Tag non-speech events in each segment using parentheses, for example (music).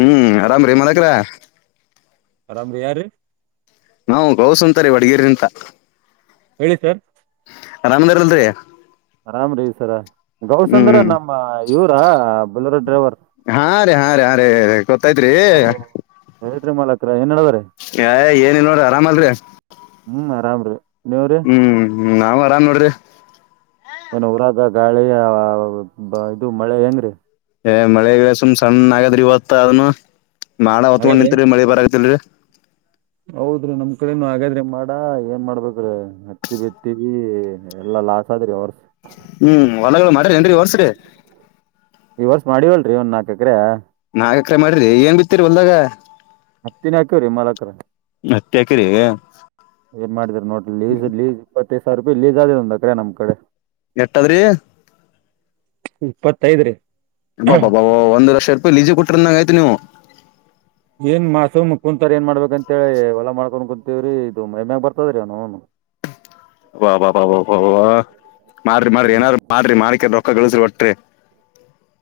ಹ್ಮ್ ಆರಾಮ್ ರೀ ಮಲಕ್ರ ಅರಾಮ ಯಾರ ನಾ ಗೌಸ್ ಅಂತರಿೀ ವಡಗೇರಿಂತ ಹೇಳಿ ಸರ್ ರರಾಮಂದಾರ್ಲ್ರಿ ಆರಾಮ್ ರೀ ಸರ ಗೌಸ್ ಅಂದ್ರ ಹ್ಮ್ ನಮ್ಮ ಇವರ ಬಲ್ಲರ ಡ್ರೈವರ್ ಹಾ ರೀ ಹಾ ರೀ ಹಾ ರೀ ಗೊತ್ತೈತ್ರಿ ಹೇಳ್ರಿ ಮಾಲಕರ ಏನ್ ನಡವಾರೆ ಯ ಏನಿನ್ ನೋಡ್ರಿ ಆರಾಮ ಅಲ್ರರಿ ಹ್ಮ್ ಆರಾಮ್ರೀ ನೀವ್ರ ಹ್ಮ್್ ನಾವ್ ಆರಾಮ್ ನೋಡ್ರಿ ಏನ್ ಊರಾದ ಗಾಳಿ ಇದು ಮಳೆ ಹೆಂಗ್ರೀ ಏ ಮಳೆ ಸುಮ್ ಸಣ್ಣ ಆಗದ್ರಿ ಇವತ್ತ ಅದನು ಮಾಡ ಹೊತ್ಕೊಂಡ್ ಹಾಗಾದ್ರಿ ನಿಂತತ್ರಿ ಮಳಿ ಬರತಿಲ್ರಿ ಹೌದ್ರಿ ನಮ್ ಕಡೆನುೂ ಹಾಗಗಾದ್ರೆ ಮಾಡ ಏನ್ ಮಾಡ್ಬೇಕ್ರ ಹತ್ತಿ ಬಿತ್ತವಿ ಎಲ್ಲಾ ಲಾಸ್ಟ್ ಸದರಿ ಅವ್ರ ಹ್ಮ್ ಹೊಲಗ ಮಾಡ್ರಿ ಅನ್ರಿ ಹೊರ್ಸ್ರಿ ಈ ವರ್ಷ ಮಾಡಿವವಲ್ರಿ ಒಂದ್ ನಾಲ್ಕ್ರೆ ನಾಾಗ ಎಕರೆ ಮಾಡ್ರಿ ಏನ್ ಬಿಿರಿ ಹೊಲ್ದಾಗ ಹತ್ತಿನ ಹಾಕವ್ರೀ ಮಾಲ್ಕ್ರ ಹತ್ತಿ ಹಾಕಿರಿ ಏನ್ ಮಾಡಿದ್ರ ನೋಡಿ ಲೀಸ್ ಲೀಸ್ ಇಪ್ಪೈದು ಸಾವಿ ರೂಪಾಯಿಲ್ಲಿಸ್್ ಆದದೆ ಒಂದ ಅ್ರಡೆ ನಮ್ಮ ಕಡೆ ಎಟ್ಟದ್ರಿ ಇಪ್ಪತ್ತೈದ್ರೀ ಹಾ ಬಾ ಒಂದು ಲಕ್ಷ ರೂಪಾಯಿ ಲಜ ಕೊಟ್ಟ್ರಂದಂಗ ಆ್ತು ನೀವು ಏನ್ ಮಾಸು ಕುಂತಾರ ಏನ್ ಮಾಡ್ಬೇಕ ಅಂತೇಳಿ ಹೊಲ ಮಾಡ್ಕೊಂಡು ಕುಂತೀವ್ರೀ ಇದು ಮೈಮ್ಯಾಗ ಬರ್ತದ್ರೀ ಅವ್ನುನು ವಾ ಬ ಬ ವ ಬ್ ಮಾಡ್ರಿ ಮಾಡ್ರಿ ಹ್ಮ್ ಏನಾರು ಮಾಡ್ರಿ ಮಾಡ್ಕ ರೊಕ್ಕ ಗಳಸ್ರಿ ಒಟ್ರಿ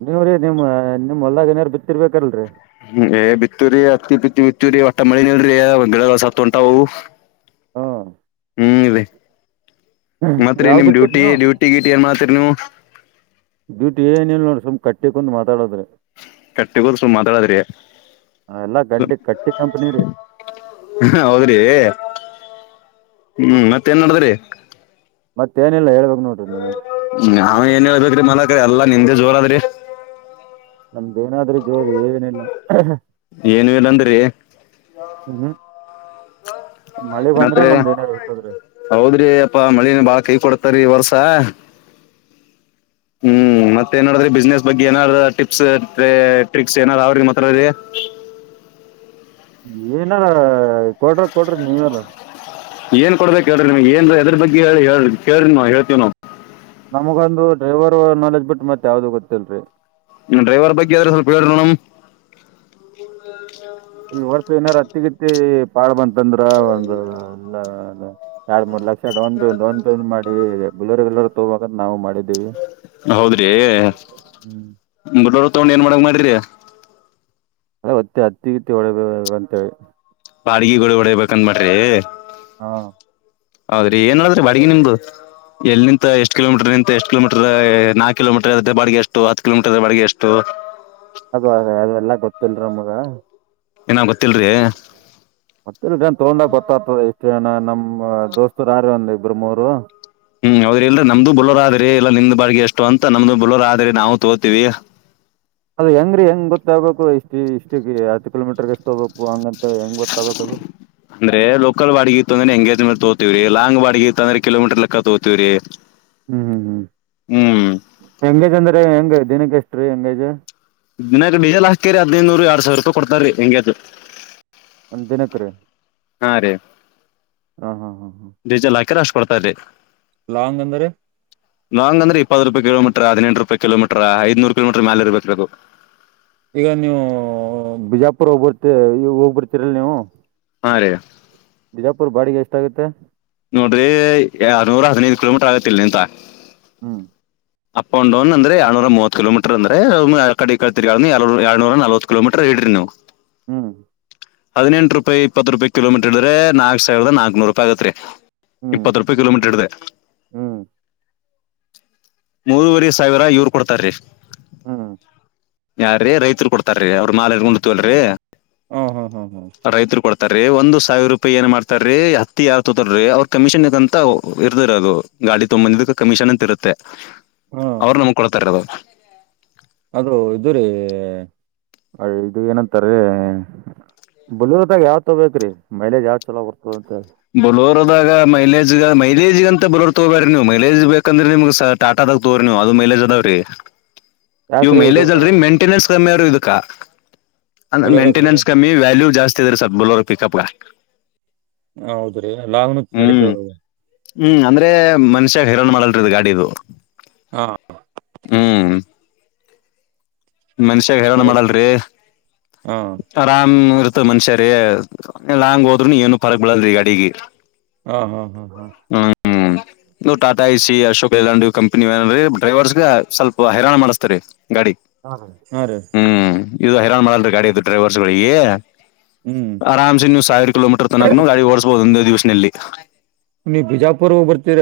ನೀವ್ರೀ ನಿಮ್ಮ ನಿಮ್ ಹೊದಾಗ ನಯಾರ ಬಿತ್ತಿರ್ಬೇಕಲ್ರರಿ ಹ್ಮ್ ಏ ಬಿತ್ತೂರಿ ಹತ್ತಿ ಬಿತ್ತಿ ಬಿತ್ತೂರಿ ಒಟ್ಟ ಮಳಿನೆ ಇಲ್ರೀ ಗಿಡಗಳು ಸತ್ ಉಂಟಾವು ಹ್ಮ್ ಹ್ಮ್ ಮತ್ರೀ ಯಾವಾಗ್ ನಿಮ್ ಬಿತ್ತಿರಿ ಡ್ಯೂಟಿ ನೀವು ಡ್ಯೂಟ್ ಟ್ಟಿ ಗಿಟ್ಟಿ ಏನ್ ಮಾಡ್ತಿರ್ ನೀವು ಡ್ಯೂಟಿ ಏನಿಲ್ ನೋಡ್ ಸ್ವಲ್ಪ ಕಟ್ಟಿ ಕುಂಡ್ ಮಾತಾಡುದ್ರೆ ಕಟ್ಟಿ ಹೋದ ಸ್ವಲ್ಪ್ ಮಾತಾಡದ್ರಿ ಆ, ಎಲ್ಲಾ ಗಡ್ಡಿ ಕಟ್ಟಿ ಕಂಪನಿ ರೀ ಅಹ್ಮ್ ಹೌದ್ರಿ ಹ್ಮ್ ಮತ್ತೇನ್ ಮಾಡದ್ರಿ ಮತ್ತೇನಿಲ್ಲ ಹೇಳ್ಬೇಕ್ ನೋಡ್ರಿ ನೀವು ಹ್ಮ್ ಅವ್ನ್ ಏನ್ ಹೇಳ್ಬೇಕ್ರೀ ಮನಕರಿ ಎಲ್ಲಾ ನಿಮ್ದೇ ಜೋರ ಆದ್ರಿ ನಮ್ದೇನಾದ್ರೂ ಜೋರು ಏನಿಲ್ಲ ಏನು ಇಲ್ಲ ಅಂದ್ರೆ ಹ್ಮ್ ಮಳೆ ಬಂದ್ರೆ ಮತ್ರಿ ನಮ್ದು ಏನ ಇರ್ತದ್ರೀ ಹೌದ್ರಿ ಯಪ್ಪಾ ಮಳಿನ ಬಾಳ್ ಕೈ ಕೊಡ್ತರೀ ಈ ವರ್ಸ ಹ್ಮ್ ಮತ್ತೆ ಏನಡ್ರೆ ಬಿಸ್ನೆಸ್ ಬಗ್ಗೆ ಏನಾರ ಟಿಪ್ಸ್ ರೇ ಟ್ರಿಕ್ಸ್ ಏನಾರ ಅವ್ರಿಗೆ ಮಾತಾಡರಿ ಏನಾರ ಕೊಡ್ರ ಕೊಡ್ರಿ ನೀವಲ್ಲ ಏನ್ ಕೊಡ್ಬೇಕ ಹೇಳ್ರಿ ನೀಮಗ ಏನ್ ಏದ್ರ ಬಗ್ಗೆ ಹೇಳ ಕೇಳಿರಿ ನಾವು ಹೇಳತ್ತಿವ ನಾವು ನಮಗ ಒಂದು ಡ್ರೈವರು ನಾಲೆಜ್ ಬಿಟ್ಟ ಮತ್ತ್ ಯಾವ್ದು ಗೊತ್ತಿಲ್ರಿ ಡ್ರೈವರ್ ಬಗ್ಗೆ ಆದ್ರ ಸ್ವಲ್ಪ ಹೇಳರಿ ನೋಡಮ್ಮ (inaudible) ಈ ವರ್ಷ ಏನಾರ ಅತ್ತಿಗಿತ್ತಿ ಪಾಡ ಬಂತಂದ್ರ ಒಂದ್ ಎಲ್ಲ ಎರಡ್ ಮೂರ್ lakh down pay down pay ಮಾಡಿ ಬುಲೆರೊ ಗಿಲ್ಲೆರೊ ತಗೋಬೇಕಂತ ನಾವು ಮಾಡಿದ್ದೀವಿ ಹೌದ್ರೀ ಹ್ಮ್ ಬುಲೆರೊ ತಗೊಂಡ್ ಏನ್ ಮಾಡಬೇಕಂತ ಮಾಡಿರಿ ಅ ಹೊತ್ತಿ ಹತ್ತಿಗಿತ್ತಿ ಹೊಡಿಬೇಕ್ ಅಂತೇಳ ಬಾಡ್ಗಿಗಳು ಹೊಡಿಬೇಕಂದ್ ಮಾಡ್ರಿ ಹಾ ಹೌದ್ರಿ ಏನ್ ಮಾಡದ್ರಿ ಬಾಡಗಿ ನಿಮ್ದು ಎಲ್ಲಿಂತ ಎಷ್ಟ ಕಿಲೋಮೀಟರ್ ನಿಂತ್ ಎಷ್ಟ ಕಿಲೋಮೀಟರ್ ನಾಕ್ ಕಿಲೋಮೀಟ್ರ್ ಆದ್ರ ಬಾಡ್ಗೆ ಎಷ್ಟು ಹತ್ತು ಕಿಲೋಮೀಟ್ರ್ ಆದ್ರ ಬಾಡ್ಗೆ ಎಷ್ಟು ಅದು ಅದೇ ಅದೆಲ್ಲಾ ಗೊತ್ತಿಲ್ರಿ ನಮ್ಗ ಇನ್ನಾ ಗೊತ್ತಿಲ್ರಿ ಗೊತ್ತಿಲ್ಲ ರೀ ತೊಗೊಂಡಾಗ್ ಗೊತ್ತಾಗ್ತದ ಎಷ್ಟ ಏನ ನಮ್ಮ ದೋಸ್ತರು ಯಾರ ಒಂದ್ ಇಬ್ಬರ ಮೂರು ಹ್ಮ್ ಅವದ ಇಲ್ಲರಿ ನಮ್ದು ಬುಲೂರ್ ಆದರೀ ಇಲ್ಲ ನಿಮ್ ಬಾಡ್ಗಿ ಎಷ್ಟು ಅಂತ ನಮ್ದು ಬುಲೂರ್ ಆದ್ರಿ ನಾವು ತೋತೀವಿ ಅದ ಹೆಂಗ್ರೀ ಹೆಂಗ್ ಗೊತ್ತಾಗ್ಬೇಕು ಇಷ್ಟ್ ಇಷ್ಟ ಹತ್ತು ಕಿಲೋಮೀಟರ್ಗೆ ಎಷ್ಟ್ ತಗೂಬೇಕು ಹಂಗಂತ ಹೆಂಗ್ ಗೊತ್ತಾಗ್ಬೇಕ್ ಅದು ಅಂದ್ರೆ ಲೋಕಲ್ ಬಾಡಿಗಿ ಇತ್ತು ಅಂದ್ರೆ ಎಂಗೇಜ್ ಮ್ಯಾಗ ತೋಗೋತೀವಿರೀ ಲಾಂಗ್ ಬಾಡಿಗ ಇತ್ತಂದ್ರ ಕಿಲೋಮೀಟರ್ ಲೆಕ್ಕ ತೋಗೋತೀವ್ರಿ ಹ್ಮ್ ಹ್ಮ್ ಹ್ಮ್ ಹ್ಮ್ ಹೆಂಗೇಜ್ ಅಂದ್ರೆ ಹೆಂಗ ದಿನಕ್ಕ ಎಷ್ಟ್ ರೀ ಹೆಂಗೇಜ್ ದಿನಕ್ಕ ಡೀಸೆಲ್ ಹಾಕ್ತಿರ ಅದುನ್ನು (unintelligible) ಎರಡ್ ಸಾವ್ರುಪಾಯ್ ಕೊಡ್ತ ರೀ ಹೆಂಗೆ (unintelligible) ಒಂದ್ ದಿನಕ್ ರೀ ಹಾ ರೀ ಹಾಂ ಹಾಂ ಹಾಂ ಹಾಂ ಡೀಸೆಲ್ ಹಾಕಿರ ಅಷ್ಟ್ ಕೊಡ್ತಾರೀ ಲಾಂಗ್ ಅಂದರ ಲಾಂಗ್ ಅಂದ್ರ ಇಪ್ಪತ್ ರೂಪಾಯಿ ಕೀಲೋಮೀಟರ್ ಹದಿನೆಂಟ್ ರೂಪಾಯ್ ಕಿಲೋಮೀಟ್ರ ಐದ್ ನೂರ್ ಕಿಲೋಮೀಟ್ರು ಮ್ಯಾಲ್ ಇರಬೇಕರೀ ಅದು ಈಗ ನೀವೂ ಬಿಜಾಪುರ್ ಹೋಗ್ಬರ್ತಿರ್ ಹೋಗ್ಬಿರ್ತೀರಿಲ್ ನೀವು ಹಾ ರೀ ಬಿಜಾಪುರ್ ಬಾಡಿಗೆ ಎಷ್ಟಾಗುತ್ತೆ ನೋಡ್ರಿ ಆ ನೂರ ಹದಿನೈದ ಕಿಲೋಮೀಟ್ರ್ ಆಗುತ್ತ ಇಲ್ ನಿಂತ ಹ್ಮ್ ಅಪ್ ಅಂಡ್ ಡೌನ್ ಅಂದ್ರೆ ಎರಡ ನೂರ ಮೂವತ್ ಕಿಲೋಮೀಟ್ರ್ ಅಂದ್ರೆ ಮಾ ಆಕಡಿ ಈಕಡಿ ತಿರ್ಗಾಡಿ ಎರಡ ನೂರ ಎರಡು ನೂರ ನಲವತ್ ಕಿಲೋಮೀಟ್ರ್ ಹಿಡಿರಿ ನೀವು ಹ್ಮ್ ಹದಿನೆಂಟ್ ರುಪಾಯಿ ಇಪ್ಪತ್ತ ರೂಪಾಯ್ ಕಿಲೋಮೀಟ್ರು ಹಿಡದ್ರೆ ನಾಕ್ ಸಾವಿರದ ನಾಕ್ನೂರೂಪಾಯಿ ಆಗತ್ರಿ ಹ್ಮ್ ಇಪ್ಪತ್ತ ರೂಪಾಯಿ ಕಿಲೋಮೀಟ್ರ್ ಹಿಡ್ದೆ ಹ್ಮ್ ಮೂರುವರಿ ಸಾವಿರ ಇವ್ರು ಕೊಡ್ತಾರೀ ಹ್ಮ್ ಯಾರೀ ರೈತ್ರು ಕೊಡ್ತಾರ್ ರೀ ಅವ್ರು (unintelligible) ಹು ಹು ಹು ಹು ರೈತರ ಕೊಡ್ತಾರೀ ಒಂದ್ ಸಾವಿರ ರೂಪಾಯಿ ಏನ್ ಮಾಡ್ತಾರೀ ಹತ್ತಿ ಯಾರ್ ತೋತಾರೀ ಅವ್ರ ಕಮಿಷನ್ ಇದ ಅಂತ ಇರತ್ತದರಿ ಅದು ಗಾಡಿ ತೊಂಬಂದಿದಕ್ಕ ಕಮಿಷನ್ ಅಂತ ಇರುತ್ತೆ ಹ್ಮ ಅವರು ನಮಗ ಕೊಡ್ತಾರಿ ಅದನ್ನ ಅದು ಇದುರೀ ಇದು ಏನಂತಾರೀ ಬುಲೂರದಾಗ ಯಾವದ ತೊಬೇಕ ರೀ ಮೈಲಜ್ ಯಾವ್ ಚಲೋ ಬರ್ತದ ಅಂತೆ ಬಲೋರ್ದಾಗ ಮೈಲೇಜ್ಗ ಮೈಲೇಜ್ಗಂತ ಬಲೋರ್ ತಗೋಬೇಡರಿ ನೀವು ಮೈಲೇಜ್ ಬೇಕಂದ್ರೆ ನಿಮ್ಗ್ ಸರ್ ಟಾಟದಾಗ ತೋರಿ ನೀವು ಅದು ಮೈಲೆಜ ಅದಾವ್ರಿ ಇವು ಯಾಕ್ರಿ ಇದು ಮೈಲೇಜ್ ಅಲ್ರಿ ಮೇಂಟೆನೆನ್ಸ್ ಕಮ್ಮಿ ಆವರೀ ಇದಕ್ಕ ಅಂದ್ರೆ ಬಲೂರಗ್ರಿ ಮೇಂಟೆನೆನ್ಸ್ ಕಮ್ಮಿ ವ್ಯಾಲ್ಯೂ ಜಸ್ ಇದದೆೀ ಸರ್ ಬಲೂರ್ ಪಿಕಪ್ಗ ಹೌದ್ರೀ ಅ ಲ್ುೂ ಹ್ಮ್ ನಡಿತತದ ಹ್ಮ್ ಅಂದ್ರೆ ಮನುಷ್ಯಾಗ ಹೈರಾಣ್ ಮಾಡಲ್ರಿ ಇ ಗಾಡಿದು ಹಾ ಹ್ಮ್ ಮನ್ಶಾಗ ಹೇರೋಣ ಹಾ ಮಾಡಲ್ರೀ ಹಾ ತರಾಮ್ ಇರ್ತ ಮನುಷ್ಯರೇ ಹ್ಯಾಂಗ ಹೋದ್ರೂನು ಏನು ತರಕ್ ಬಿಡಲ್ರಿ ಗಾಡಿಗಿ ಹಾ ಹಾ ಹಾ ಹಾ ಹ ಹ್ಮ್ ನೀವ್ Tata A C Ashok Leyland company ಅಲ್ರಿ ಡ್ರೈವರ್ಸ್ ಗೆ ಸ್ವಲ್ಪ ಹೈರಾಣ ಮಾಡಿಸ್ತಾ ರೀ ಗಾಡಿ ಹಾ ಹಾ ರೀ ಹ್ಮ್ ಇದು ಹೈರಾಣ ಮಾಡಲ್ೀ ಗಾಡಿ್ದು ಡ್ರೈವರ್ಸ್ಗಳಿಗೆ ಹ್ಮ್ ಆರಾಮ್ಸ ನೀವು ಸಾವಿರ ಕಿಲೋಮೀಟರ್ ತನಕನು ಗಾಡಿ ಓಡಸ್ಬಹುದು ಒಂದೇ ದಿವಸಲ್ಲಿ ನೀ ಬಿಜಾಪುರ್ ಹೋಗ್ ಬರ್ತೀರ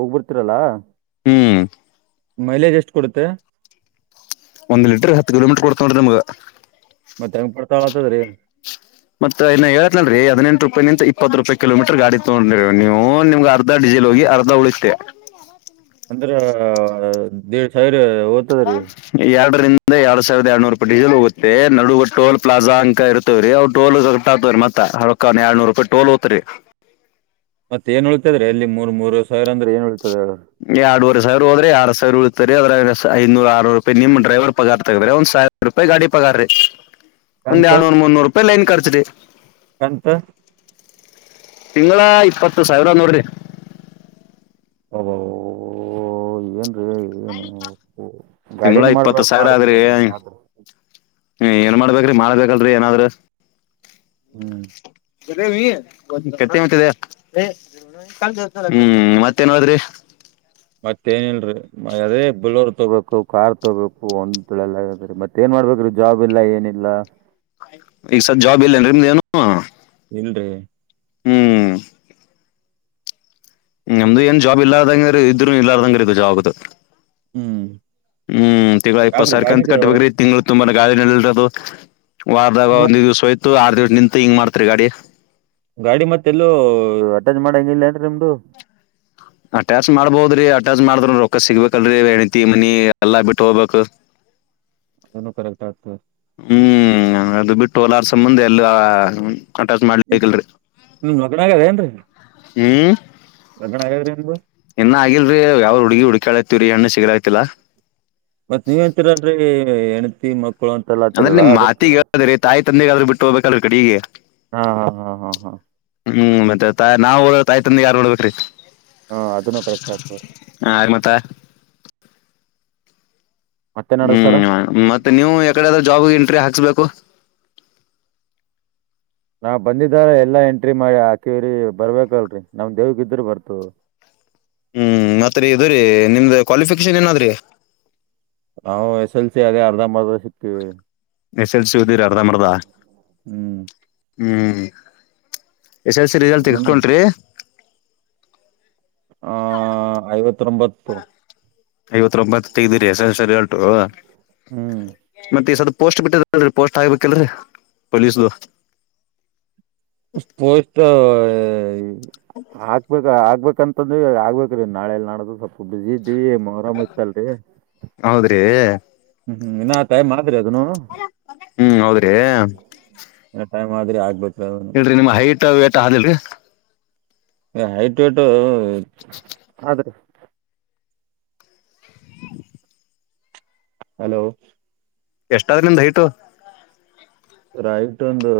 ಹೋಗ್ಬರ್ತೀರಲ್ಲಾ ಹ್ಮ್ ಮೈಲೇಜ್ ಎಷ್ಟ್ ಕೊಡುತ್ತೆ ಒಂದು ಲೀಟರ್ ಹತ್ತು ಕಿೋಮೀಟರ್ ಕೊಡ್ಕೊಂಡ್ರಿಮಗ್ ಮತ್ತೆ ಹೆಂಗ್ ಪಡ್ತಾ ಹತದ ರೀ ಮತ್ತ ಇೇತನಲ್ರರಿ ಹದಿನಂು ರೂಪಾಯಿ ಇಪ್ಪತ್ತು ರೂಪಾಯಿಲೋಮೀರ್ ಗಾ ತೋೊಂಡ್ರಿ ನೀವು ನಿಮ್ ಅರ್ ಡಿಸೆಲ್ ಹೋಗಿ ಅರ್ಧ ಉಳಿಸತತೆ ಅಂಡ್ರಾ ಡಿಡ್ ಸಾವಿರ ದ ಎರಡರಿಂದ ಎರಡ್ ಸಾವಿರದ ಎರಡ್ನೂರು ರೂಪಾಯಿ ಡೀಸೆಲ್ ಹೋಗುತ್ತೆ ನಡುುವ ಟೋಲ್ ಪ್ಲಾ ಅಂಕ ಇರುತ್ತೆ ವರಿ ಅವ್ ಟೋಲ್ ಕಟ್ಟಾತವರಿ ಮತ್ತ ಹ ಹೊಳಕ ಎಡ್ನೂರು ರೂಾಯಿ ಟೋಲ್ ತ್ರಿ ಮತ್ತ ನ್ ಉಳ್ತಿದ್ರ ಅಲ್ಲಿ ಮೂ ಸಾವಿರ ಅಂದ್ರ ಏನ್ ಉಳ್ಿತದ ಹೇಳ ಎರಡ್ೂವ ಸಾವಿರ ಹೋದ್ರೆ ಆಡ್ ಸಾವಿರ ಉ ಇತ ಅದ್ರ ಐನೂರ ಆರೂರು ರೂಾಯಿ ನಿಮ ಡ್ರೈವರ್ ಪಗಾರ್ ತಗದಂದ ಸಾವಿರ ರೂಪಾಯಿ ಗಾಡಿ ಪಗಾರ ರೀ ಒಂದ್ ಕಂತ ಯಡ್ನೂರ್ ಮುನ್ನೂರು ರೂಪಾಯಿ ಲೈನ್ ಖರ್ಚಿ ಕಂತ ತಿಂಗಳ ಇಪ್ಪತ್ತು ಸಾವಿರ ನೋಡ್ರಿ ಹ ಏನ್ ತಿಂಗಳ ಗಾಡಿನೇ ಇಪ್ಪತ್ತು ಮಾಡ್ಬಾರ್ದ್ ಸಾವಿರ ಆದ್ರಿ ಮಾಡಿದ್ರಿ ಹಂಗಾದ್ರ ಹ ಏನ್ ಮಾಡ್ಬೇಕ್ರಿ ಮಾಡ್ಬೇಕಲ್ರಿ ಏಾದ್ರರು (inaudible) ತ್ತಿದೆ ಹ್ಮ ಮತ್ತೇನ್ ಹೋದ್ರಿ ಮತ್ತ ಏನಲ್ರರಿ ಮ ಅದೇ ಬಳ್ಳೋರ್ ತಗೋಬೇಕು ಕಾರ್ ತೊೋಬೇಕು ಒಂದಳೆಲ್ಲೀ ಮತ್ತ ಏನ್ ಮಾಡ್ಬೇಕ್ರೀ ಜಾಬ್ ಇಲ್ಲ ಏನಿಲ್ಲ ಈಗಸಲ್ ಜಾಬ್ ಇಲ್ಲೇನ್ರಿ ನಿಮ್ದ ಏನು ಇಲ್ರಿ ನಮ್ದು ಏನ್ ಜಾಬ್ ಇಲ್ಲಾರ್ದಂಗ ಇದ್ರು ಇಲ್ಲಾರ್ದಂಗ ಇದು ಜಾಬ್್ದ ಹ್ಮ್ ಹ್ಮ್ ತಿಂಗಳ ಇಪ್ಪತ್ ಯಾಕ್ರಿ ಸಾವಿರ ಕಂತ ಗಾಡಿಗೆ ಕಟ್ಬೇಕೇ್ರಿ ತಿಂಗಂಳ ತುಂಬಾನ ಗಾಳಿನಲ್ಲಿರದು ವಾರದಾಗ ಗಾ- ಒಂದಂದು ದಿವ್ಸ ಹೋ್ತು ಆರ್ ದಂಟಟ್ ನಿಂತು ಹಿಂಗ ಮಾಡ್ತರಿ ಗಾಡಿ ಗಾಡಿ ಮತ್ತೆಲ್ಲೂ ಅಟ್ಯಾಚ್ ಮಾಡಂಗ ಇಿಲ್ಲೇಏನ್ರಿ ನಿಮ್ದು ಅಟ್ಯಾಚ್ ಮಾಡ್ಬೋದ್ರಿ ಅಟ್ಯಾಚ್ ಮಾಡ್ರ ರೊಕ್ಕ ಸಿಗ್ಬೇಕಲ್ರರಿ ಹೆಂಡತಿ ಮನಿ ಎಲ್ಲಾ ಬಿಟ್ಟ ಹೋಗ್ಬೇಕಕ್ (inaudible) ಏನು ಕರೆಕ್ಟ್ ಆಗ್ತದೆ ಹ್ಮ್ ಅದು ಬಿಟ್ಟು ಹೊಲಾರ್ಸ ಮುಂದೆ ಎಲ್ಲ ಕಾಂಟ್ಯಾಕ್ಟ್ ಮಾಡ್ಲಿಕ್ಕಲ್ರರಿ. ಹ್ಮ್ ಮದ್ವಾಗದ ಏನ್ರೀ. ಹ್ಮ್ ಇನ್ನ ಆಗಿಲ್ರಿ ಯಾವ್ರು ಹುಡ್ಗಿ ಹುಡುಕಾಳೈತ್ತಿರಿ ಹೆಣ್ಣ ಸಿಗ್ಲಾತ್ತಿಲ್ಲ. ಮತ್ ನೀವ್ ಅಂತೀರಲ್ರೀ ಹೆಂಡತಿ ಮಕ್ಕಳು ಅಂದ್ರೆ ಅಂತಲ್ಲಾತ್ತರಲ್ಲಾ ನಿಮ್ ಅದ ಕೇಳ ಮಾತಿಗೆ ಹೇಳದ್ರಿ ತಾಯಿ ತಂದಿಗಾದ್ರು ಬಿಟ್ಟು ಹೋಗಬೇಕಲ್ಲ ಕಡೀಗೆ. ಹಾ ಹಾ ಹಾ ಹಾ ಹಾ ಹ್ಮ್ ಮತ್ತೆ ತಾಯ್ ನಾವು ಹೋದ್ರೆ ತಾಯಿ ತಂದೆ ಯಾರ್ ನೋಡ್ಬೇಕ್ರೀ. ಹಾ ಅದೆನೋ ಕರೆಕ್ಟ್ ಆಗ್ತದೆ. ಹ ಆ ಮತ್ತ? ಮತ್ತೆನದ ಸರ ಹ್ಮ್ ಮತ್ತೆ ನೀವು ಯಾಕಡೆದ್ರ ಜಾಬ್ಗೆ ಎಂಟ್ರಿ ಹಾಕ್ಸ್ಬೇಕು. ನಾವ್ ಬಂದಿದ್ದರ ಎಲ್ಲಾ ಎಂಟ್ರಿ ಮಾಡಿ ಹಾಕಿವ್ರಿ ಬರ್ಬೇಕಲ್ರರಿ ನಮ್ ದೇವ್ಗ ಇದ್ರರು ಬರ್ತದ. ಹ್ಮ್ ಮತ್ತೆ ಇದುರೀ ನಿಮ್ದ್ ಕ್ವಾಲಿಫಿಕೇಶನ್ ಏನದ್ರೀ? ನಾವು ಎಸ್ ಎಲ್ ಸಿ ಅದೇ ಅರ್ಧಂಬರ್ದ ಸಿಕ್ತಿವಿ. ಎಸ್ ಎಲ್ ಸಿ ಓದಿರಿ ಅರ್ಧ ಮರ್ದ ಹ್ಮ್ ಹ್ಮ್ ಎಸ್ ಎಲ್ ಸಿ ರಿಸಲ್ಟ್ ಅದ ತಗಸ್ಕೊಂಡ್ರಿ. ಆ ಐವತ್ತೊಂಬತ್ತು. ಐವತೊಂಬತ್ತು ತೆಗ್ದಿರಿ ಎಸ್ಸೆಲ್ಸಿ ರಿಸಲ್ಟು. ಹ್ಮ್ ಮತ್ತೆ ಈ ಸರ ಪೋಸ್ಟ್ ಬಿಟ್ಟದಲ್ರೀ ಪೋಸ್ಟ್ ಆಗ್ಬೇಕಲ್ರಿ ಪೊಲೀಸು. ಹೋಯ್ತು ಹಕ್ಬೇಕ ಹಾಗ್ಬೇಕಂತ (unintelligible) ಆಗ್ಬೇಕ್ರೀ ನಾಳೆಲ್ ನಾಡ್ದು ಸ್ವಲ್ಪ ಬಿಸಿ ಇದೀವಿ ಮೊಹರಮ್ ಐತಲ್ರೀ. ಹೌದ್ರೀ? ಹ್ಮ್ ಹ್ಮ್ ಇನ್ ಆ ಟೖಮಾದ್ರಿ ಅದನು ಹ್ಮ್ ಹೌದ್ರಿ ಟೈಮ್ ಆದ್ರೆ ಆಗ್ಬೇಕ್. ಹೇಳ್ರಿ ನಿಮ್ ಹೈಟ್ ವೇಟ್ ಆದಿಲ್ರಿ. ಏ ಹೖಟ್ ವೇಟ್ ಆದ್ರೀ. ಹಲೋ ಎಷ್ಟಾದ್ ನಿಂದ್ ಹೈಟು? ಐಯ್ ಷ್ಟೊಂದು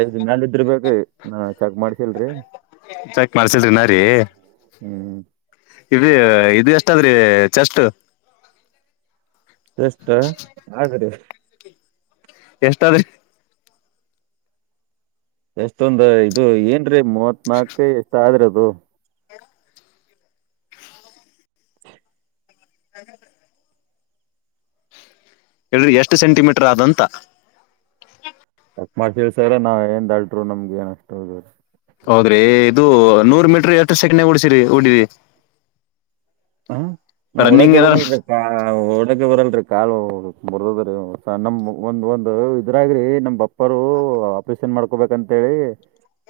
ಐದ್ನಲ್ ಇದ್ದಿರ್ ಬೇಕ್ರೀ ನಾ ಚೆಕ್ ಮಾಡ್ಸಿಲ್ರಿ. ಚ ಮಾಡ್ಸಿದಿಲ್ಲರೀ ಹ್ಮ್ ಇ ಇದು ಎಷ್ಟದ್ರಿ ಚೆಸ್ಟ್? ಎಷ್ಟ ಹಾಗ್ರೀ. ಎಷ್ಟಾದ್ರೆ ಎಷ್ಟೊಂದು ಇದು ಏನ್ರೀ ಮೂವತ್ ನಾಲ್ಕು ಎಷ್ಟ ಆದ್ರ ಅದು. ಹ ಹೇಳ್ರಿ ಎಷ್ಟು ಸೆಂಟಿಮೀಟರ್ ಆದಂತ. ಚೆಕ್ ಮಾಡ್ತಿ ಸರ ನಾವ್ ಏನ್ ಡಾಕ್ಟರು ನಮ್ಗೆ ಏನಷ್ಟದ. ಹೌದ್ರಿ ಇದು ನೂರ್ ಮೀಟರ್ ಎಷ್ಟು ಸೆಕಂಡ್ ಓಡ್ಸಿರಿ ಓಡಿ? ಹ ನಂಗ್ ರನ್ನಿಂಗ್ ಓಡಾಕ ಏನಾರ ಬರೋಲ್ರಪಾ. ಓಡಕ್ಕೆ ಬರಲ್ರಿ ಕಾಲು ಮುರದದ್ರಿ ನಮ ಒಂದ್ ಒಂದು ಇದ್ರಾಗ್ರಿ ನಮ್ ಪ್ಪರು ಆಪರೇಷನ್ ಮಾಡ್ಕೊಬೇಕಂತೇಳಿ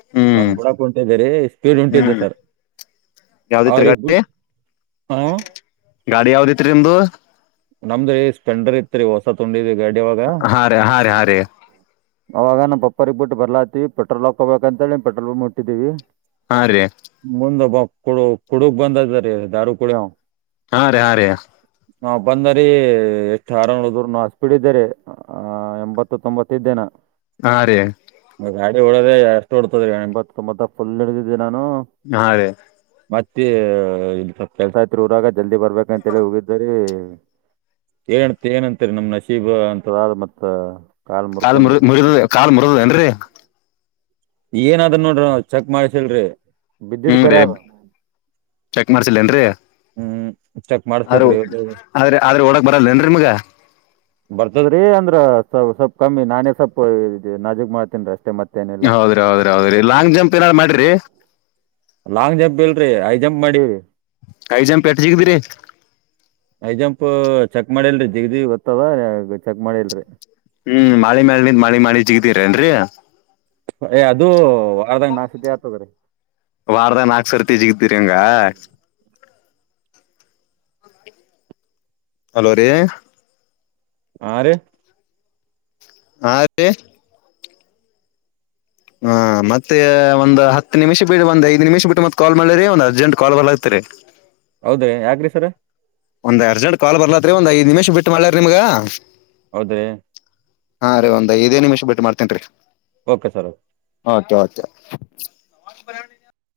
ಹ ಹ ಬುಡಕ ಉಂಟಿದ್ದರಿ ಸ್ಪೀಡ್ ಉಂಟಿದ್ದೆ ಹ್ಮ್ ಸರ್ ಯಾವ್ದಿತ್ರಿ ಅವ್ರಗ್ಬ ಗಾಡಿ ಗಾಡಿ ಯಾವದತ್ರರಿ ನಿಮ್ದು ನಮ್ದ್ರ ಸ್ಪೆಂಡರ್ ಇತ್ರಿ ಹೊಸ ತುೊಂಡಿದ ಗಾಡಿವಾಗ ಹಾ ರ ಹ ರ ಆವಾಗ ನಾವು ಪಪ್ಪರಿಗೆಗ್ ಬಿಟ್ಟ ಬರ್ಲಾತಿ ಪೆಟ್ರೋಲ್ ಹಾಕೋಬೇಕಂತೇಳಿ ಪೆ್ರೋಲ್ ಮುಟ್ಟಿದೀವಿ ಹಾ ರೀ ಮುಂದಬ ಕುಡ ಕುಡಕ್ ಬಂದ ಇದ ರೀ ದಾರ ಕುಡಿಯ ಹಾ ರೀ ಹಾ ರೀ ನಾವ್ ಬಂದರಿೀ ಎಷ್ಟು ಆರಾಮ್ಳ ದೂರ್ ನಾವ ಹಷ್ಟ ಬಿಿಡಿದರಿ ಹ ಎಂಬತ್ತು ತೊಂಬತ್ತಿದ್ದೇನ ಹಾ ರೀ ಗಾಡಿ ಓಡದ ಎಷ್ಟು ಹೊಡ್ತದೀ ಎಂಬತ್ ತೊಂಬತ್ತ ಫುಲ್ ಹಡಿದಿದ್ದಿ ನಾನು ಹಾ ಅ ರೇ ಮತ್ತೆ ಇ ಸ್ವಲ್ ಕೆಲ್ಸ ತ್ ಊರಾಗ ಜಲ್ದಿ ಬರ್ಬೇಕಂತೇಳಿ ಹೋಗಿದ್ದರಿ ಏ ಏನಂತರಿೀ ನಮ್ ನಶೀಬ ಅಂತದ ಮತ್ ಕಾಲ್ ಕಾಲ್ ಮುರ ಮುರ್ಕೊಂಡು ಮುರಿದ ಕಾಲ್ ಮುರಿದದೇಏನ್ರರಿ ಏನದ್ ನೋಡ್ರಿ ನಾವ್ ಚೆಕ್ ಮಾಡ್ಸಲ್ರರಿ ವಿಿದ್ಯುತ್ ಹ್ಮ್ ರೀ ಕ್ಯಾಸ ಚೆಕ್ ಹ್ಮ್ ಚೆಕ್ ಅ ಮಾಡಸ್ಬೇಕ್ರಿ ಇವತ್ತೇಳಿ ಆದ್ರೆ ಆದ್ರೆ ಒಳಕ್ ಬರಲ್ಲೇನ್ರಿ ಮಗ ಬರ್ತದ್ರೀ ಅಂದ್ರ ಸ್ ಸ್ವಲ್ಪ್ ಕಮ್ಮಿ ನಾನೇ ಸ್ವಲ್ಪ ನಜಕ್ ಮಾಡ್ತನ್ೀ ಅಷ್ಟೇ ಮತ್ತ ಹೌದ್ರಿ ಹೌದ್ರ ಹೌದ್ರಿ ಲಾಂಗ್ ಜಂಪ್ ಏನಾದ್ ಮಾಡ್ರಿ ಲಾಂಗ್ ಜಂಪ್ ಇಲ್ರರಿ ಹೈ ಜಂಪ್ ಮಾಡಿರಿ ಕೈ ಜಾ್ೆಟ್ಟ ಜಿಗಿದಿರಿ ಹೈ ಜಂಪ್ ಚೆಕ್ ಮಾಡಿಲ್ರಿ ದಿಗ ದಿಗ ಗೊತ್ತದ ಚೆಕ್ ಮಾಡಿಲ್ರಿ ಹ್ಮ್ ಮಾಳಿ ಮಳ ನಿ ಮಾಳಿ ಮಾಡಳಿ ಜಿಗ್ದಿರೇನ್ರರಿ ಏ ಅದು ವಾರದಾಗ ನಾಶತಿ ಆತೋಗ್ರೀ ವಾರದ ನಾಲ್ಕ್ ಸರ್ ತಜಿಗ್ದೀರಿ ಹಂಗ ಹಲೋ ರೀ ಹಾ ರೀ ಹಾಂ ರೀ ಹಾ ಮತ್ತೆ ಒಂದ್ ಹತ್ತು ನಿಮಿಷ ಬಿಟ್ಟ ಒಂದ್ ಐ್ ನಿಮಿಷ್ ಬಿಟ್ಟು ಮತ್ತ ಕಾಲ್ ಮಾಡಿರಿ ಒ್ ಅರ್ಜೆಂಟ್ ಕಾಲ್ ಬರ್ಲಾಗ್ತರಿ ಹೌದ್ರಿ ಯಾಕ್ರಿ ಸರ ಒಂದ್ ಅರ್ಜಂಟ್ ಕಾಲ್ ಬರ್ಲಾತ್ರಿ ಒಂದ್ಐ್ ನಿಮಿಷ ಬಿಟ್ಟು ಮಾಡ್್ಯಾರ ನಿಮಗ ಹೌದ್ರೀ ಹಾಂ ಒಂದ್ಐದೇ ನಿಮಿಷ ಬಿಟ್ಟಿ ಮಾಡ್ತೇನ್ ಓಕೆ ಸರ್ೆ ಓಕೆ ಓಕೆ